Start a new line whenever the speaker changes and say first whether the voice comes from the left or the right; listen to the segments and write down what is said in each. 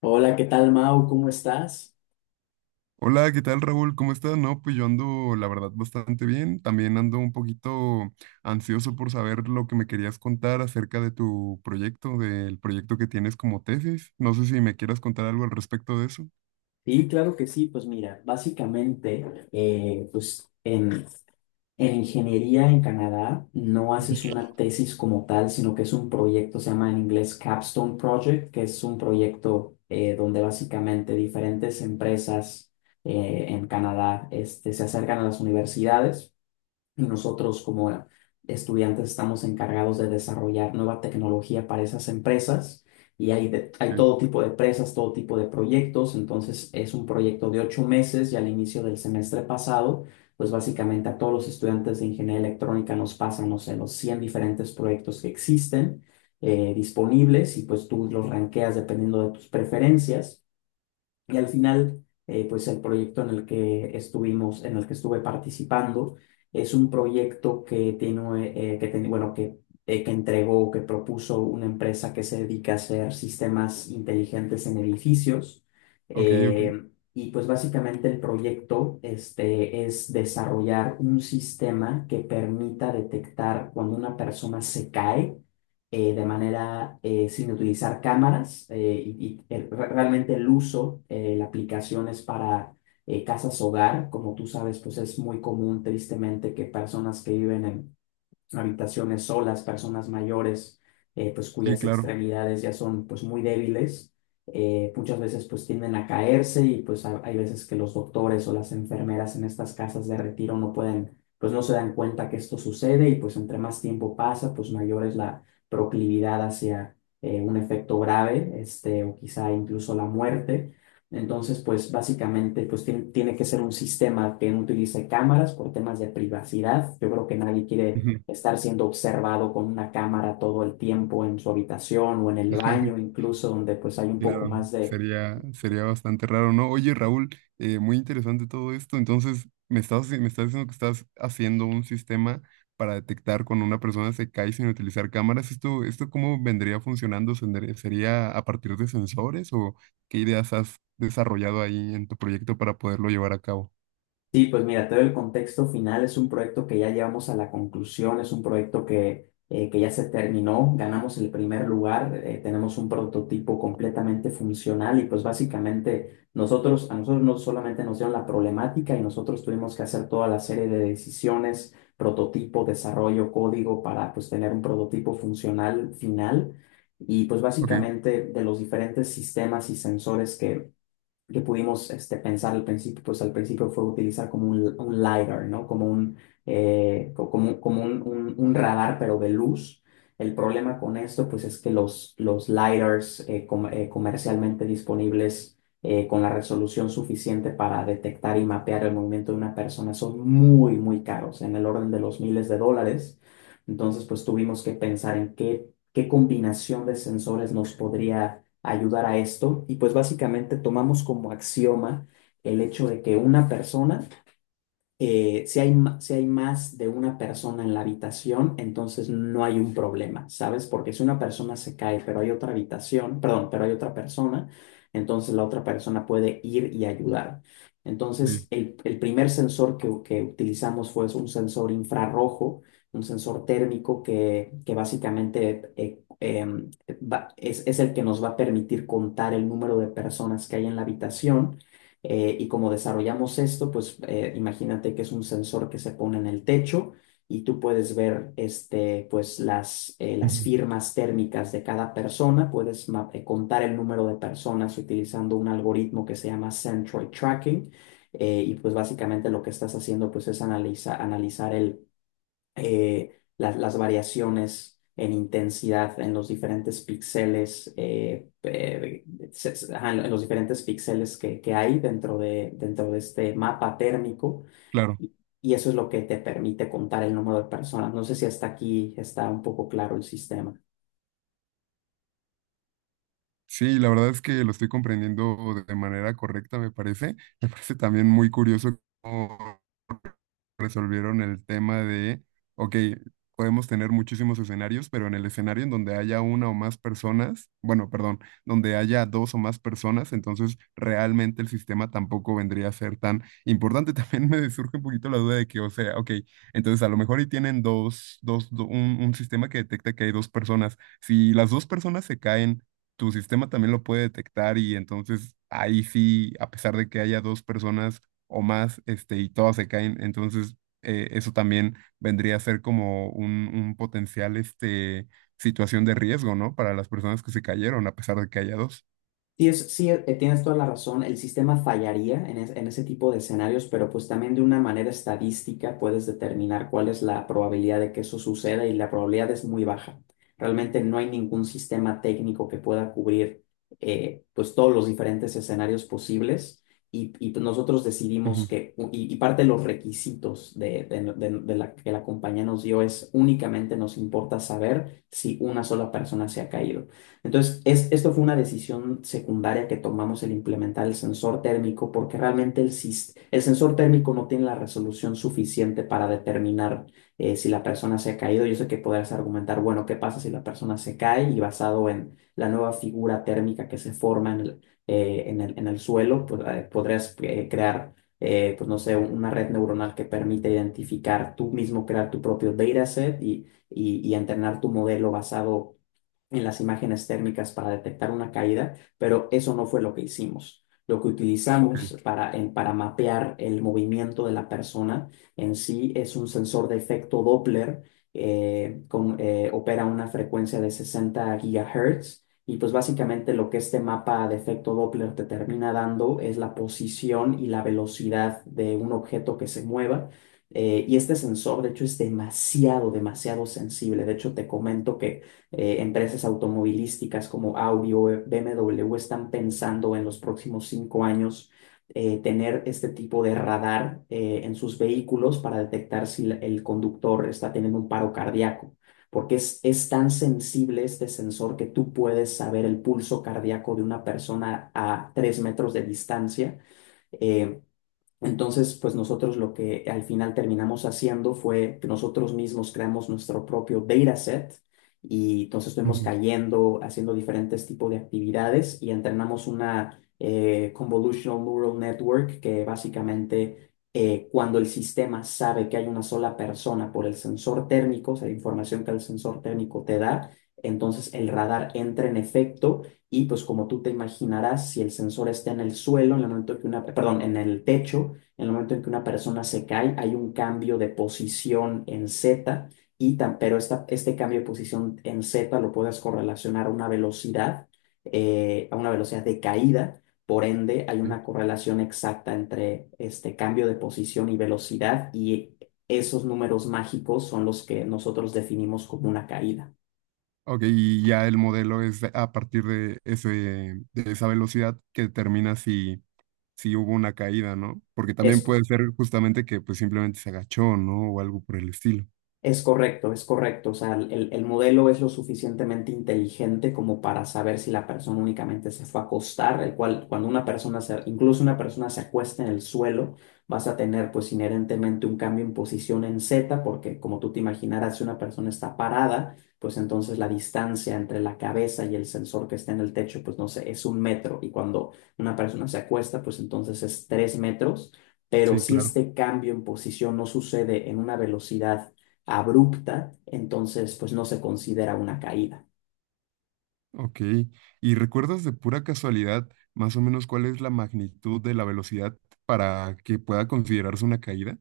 left: Hola, ¿qué tal, Mau? ¿Cómo estás?
right: Hola, ¿qué tal, Raúl? ¿Cómo estás? No, pues yo ando, la verdad, bastante bien. También ando un poquito ansioso por saber lo que me querías contar acerca de tu proyecto, del proyecto que tienes como tesis. No sé si me quieras contar algo al respecto de eso.
left: Sí, claro que sí. Pues mira, básicamente, pues en ingeniería en Canadá no haces una tesis como tal, sino que es un proyecto, se llama en inglés Capstone Project, que es un proyecto donde básicamente diferentes empresas en Canadá este, se acercan a las universidades. Y nosotros como estudiantes estamos encargados de desarrollar nueva tecnología para esas empresas, y hay
right: Ok,
left: todo tipo de empresas, todo tipo de proyectos. Entonces es un proyecto de 8 meses y al inicio del semestre pasado, pues básicamente a todos los estudiantes de ingeniería electrónica nos pasan, no sé, los 100 diferentes proyectos que existen, disponibles, y pues tú los ranqueas dependiendo de tus preferencias. Y al final, pues el proyecto en el que estuvimos, en el que estuve participando, es un proyecto que tiene, que entregó, que propuso una empresa que se dedica a hacer sistemas inteligentes en edificios.
right: ok, ok.
left: Eh, y pues básicamente el proyecto, este, es desarrollar un sistema que permita detectar cuando una persona se cae, de manera sin utilizar cámaras, realmente el uso, la aplicación es para casas hogar. Como tú sabes, pues es muy común tristemente que personas que viven en habitaciones solas, personas mayores, pues
right: Sí,
left: cuyas
right: claro.
left: extremidades ya son pues muy débiles, muchas veces pues tienden a caerse, y pues hay veces que los doctores o las enfermeras en estas casas de retiro no pueden, pues no se dan cuenta que esto sucede, y pues entre más tiempo pasa, pues mayor es la proclividad hacia un efecto grave, este, o quizá incluso la muerte. Entonces, pues básicamente, pues tiene que ser un sistema que no utilice cámaras por temas de privacidad. Yo creo que nadie quiere estar siendo observado con una cámara todo el tiempo en su habitación o en el baño, incluso donde pues hay un poco
right: Claro,
left: más de.
right: sería, sería bastante raro, ¿no? Oye, Raúl, muy interesante todo esto. Entonces, me estás diciendo que estás haciendo un sistema para detectar cuando una persona se cae sin utilizar cámaras. ¿Esto cómo vendría funcionando? ¿Sendría- ¿Sería a partir de sensores o qué ideas has desarrollado ahí en tu proyecto para poderlo llevar a cabo?
left: Sí, pues mira, te doy el contexto final. Es un proyecto que ya llevamos a la conclusión, es un proyecto que ya se terminó, ganamos el primer lugar, tenemos un prototipo completamente funcional, y pues básicamente nosotros, a nosotros no solamente nos dieron la problemática, y nosotros tuvimos que hacer toda la serie de decisiones, prototipo, desarrollo, código para pues tener un prototipo funcional final. Y pues
right: Ok,
left: básicamente de los diferentes sistemas y sensores que pudimos este, pensar al principio, pues al principio fue utilizar como un LiDAR, ¿no? Como un, un radar, pero de luz. El problema con esto, pues es que los LiDARs comercialmente disponibles con la resolución suficiente para detectar y mapear el movimiento de una persona son muy, muy caros, en el orden de los miles de dólares. Entonces, pues tuvimos que pensar en qué combinación de sensores nos podría ayudar a esto. Y pues básicamente tomamos como axioma el hecho de que una persona, si si hay más de una persona en la habitación, entonces no hay un problema, ¿sabes? Porque si una persona se cae, pero hay otra habitación, perdón, pero hay otra persona, entonces la otra persona puede ir y ayudar.
right: ok.
left: Entonces, el primer sensor que utilizamos fue un sensor infrarrojo, un sensor térmico que básicamente es el que nos va a permitir contar el número de personas que hay en la habitación, y como desarrollamos esto, pues imagínate que es un sensor que se pone en el techo y tú puedes ver este, pues, las
right: Ujú.
left: firmas térmicas de cada persona, contar el número de personas utilizando un algoritmo que se llama Centroid Tracking. Y pues básicamente lo que estás haciendo pues es analizar el las variaciones en intensidad en los diferentes píxeles, ajá, en los diferentes píxeles que hay dentro de este mapa térmico.
right: Claro.
left: Y, y eso es lo que te permite contar el número de personas. No sé si hasta aquí está un poco claro el sistema.
right: Sí, la verdad es que lo estoy comprendiendo de manera correcta, me parece. Me parece también muy curioso. Resolvieron el tema de, ok, podemos tener muchísimos escenarios, pero en el escenario en donde haya una o más personas, bueno, perdón, donde haya dos o más personas, entonces realmente el sistema tampoco vendría a ser tan importante. También me surge un poquito la duda de que, o sea, ok, entonces a lo mejor y tienen un sistema que detecta que hay dos personas. Si las dos personas se caen, tu sistema también lo puede detectar y entonces ahí sí, a pesar de que haya dos personas, o más, este, y todas se caen. Entonces, eso también vendría a ser como un potencial, este, situación de riesgo, ¿no? Para las personas que se cayeron, a pesar de que haya dos.
left: Sí, es, sí, tienes toda la razón. El sistema fallaría en ese tipo de escenarios, pero pues también de una manera estadística puedes determinar cuál es la probabilidad de que eso suceda, y la probabilidad es muy baja. Realmente no hay ningún sistema técnico que pueda cubrir, pues, todos los diferentes escenarios posibles, y pues, nosotros decidimos
right: Ujú,
left: y parte de los requisitos de la que la compañía nos dio es únicamente nos importa saber si una sola persona se ha caído. Entonces, es, esto fue una decisión secundaria que tomamos el implementar el sensor térmico, porque realmente el sensor térmico no tiene la resolución suficiente para determinar si la persona se ha caído. Yo sé que podrás argumentar, bueno, ¿qué pasa si la persona se cae? Y basado en la nueva figura térmica que se forma en en el suelo, pues, podrías crear, pues no sé, una red neuronal que permite identificar tú mismo, crear tu propio dataset, y entrenar tu modelo basado en las imágenes térmicas para detectar una caída, pero eso no fue lo que hicimos. Lo que
right: sí,
left: utilizamos para mapear el movimiento de la persona en sí es un sensor de efecto Doppler, opera a una frecuencia de 60 GHz, y pues básicamente lo que este mapa de efecto Doppler te termina dando es la posición y la velocidad de un objeto que se mueva. Y este sensor, de hecho, es demasiado, demasiado sensible. De hecho, te comento que empresas automovilísticas como Audi o BMW están pensando en los próximos 5 años tener este tipo de radar en sus vehículos para detectar si el conductor está teniendo un paro cardíaco, porque es tan sensible este sensor que tú puedes saber el pulso cardíaco de una persona a 3 metros de distancia. eh, entonces, pues nosotros lo que al final terminamos haciendo fue que nosotros mismos creamos nuestro propio dataset, y entonces fuimos
right: ujú,
left: cayendo, haciendo diferentes tipos de actividades, y entrenamos una convolutional neural network que básicamente, cuando el sistema sabe que hay una sola persona por el sensor térmico, o sea, la información que el sensor térmico te da, entonces el radar entra en efecto. Y pues como tú te imaginarás, si el sensor está en el suelo, en el momento que una, perdón, en el techo, en el momento en que una persona se cae, hay un cambio de posición en Z, y tan, pero esta, este cambio de posición en Z lo puedes correlacionar a una velocidad de caída. Por ende, hay
right: sí.
left: una correlación exacta entre este cambio de posición y velocidad, y esos números mágicos son los que nosotros definimos como una caída.
right: Ok, y ya el modelo es a partir de ese, de esa velocidad que determina si, si hubo una caída, ¿no? Porque también
left: Es
right: puede ser justamente que pues simplemente se agachó, ¿no? O algo por el estilo.
left: Es correcto, es correcto. O sea, el modelo es lo suficientemente inteligente como para saber si la persona únicamente se fue a acostar, el cual cuando una persona se, incluso una persona se acuesta en el suelo, vas a tener pues inherentemente un cambio en posición en Z, porque como tú te imaginarás, si una persona está parada, pues entonces la distancia entre la cabeza y el sensor que está en el techo, pues no sé, es 1 metro. Y cuando una persona se acuesta, pues entonces es 3 metros. Pero
right: Sí,
left: si
right: claro.
left: este cambio en posición no sucede en una velocidad abrupta, entonces pues no se considera una caída.
right: Ok, ¿y recuerdas de pura casualidad más o menos cuál es la magnitud de la velocidad para que pueda considerarse una caída?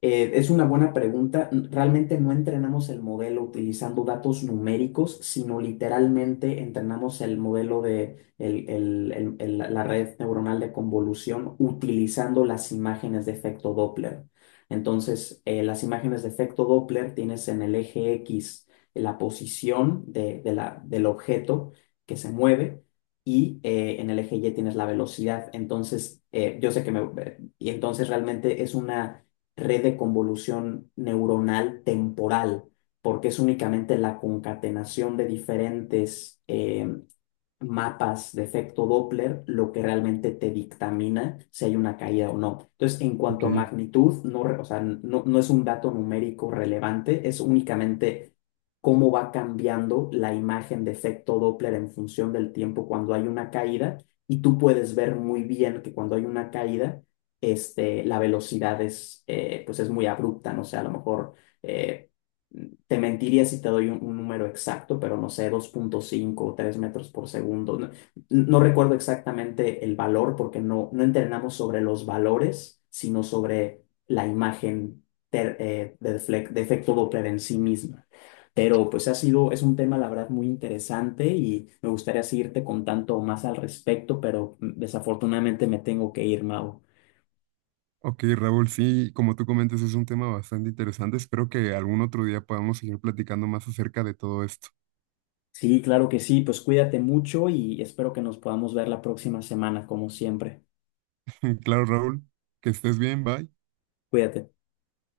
left: Es una buena pregunta. Realmente no entrenamos el modelo utilizando datos numéricos, sino literalmente entrenamos el modelo de la red neuronal de convolución utilizando las imágenes de efecto Doppler. Entonces, las imágenes de efecto Doppler tienes en el eje X la posición del objeto que se mueve, y en el eje Y tienes la velocidad. Entonces, yo sé que me... y entonces realmente es una red de convolución neuronal temporal, porque es únicamente la concatenación de diferentes mapas de efecto Doppler lo que realmente te dictamina si hay una caída o no. Entonces, en
right: Ok,
left: cuanto a magnitud, no, o sea, no, no es un dato numérico relevante, es únicamente cómo va cambiando la imagen de efecto Doppler en función del tiempo cuando hay una caída. Y tú puedes ver muy bien que cuando hay una caída, este, la velocidad es, pues es muy abrupta, no sé, o sea, a lo mejor. Eh, te mentiría si te doy un número exacto, pero no sé, 2.5 o 3 metros por segundo. No, no recuerdo exactamente el valor porque no, no entrenamos sobre los valores, sino sobre la imagen de efecto Doppler en sí misma. Pero pues ha sido, es un tema la verdad muy interesante y me gustaría seguirte contando más al respecto, pero desafortunadamente me tengo que ir, Mau.
right: ok, Raúl, sí, como tú comentas, es un tema bastante interesante. Espero que algún otro día podamos seguir platicando más acerca de todo esto.
left: Sí, claro que sí, pues cuídate mucho y espero que nos podamos ver la próxima semana, como siempre.
right: Claro, Raúl, que estés bien, bye.
left: Cuídate.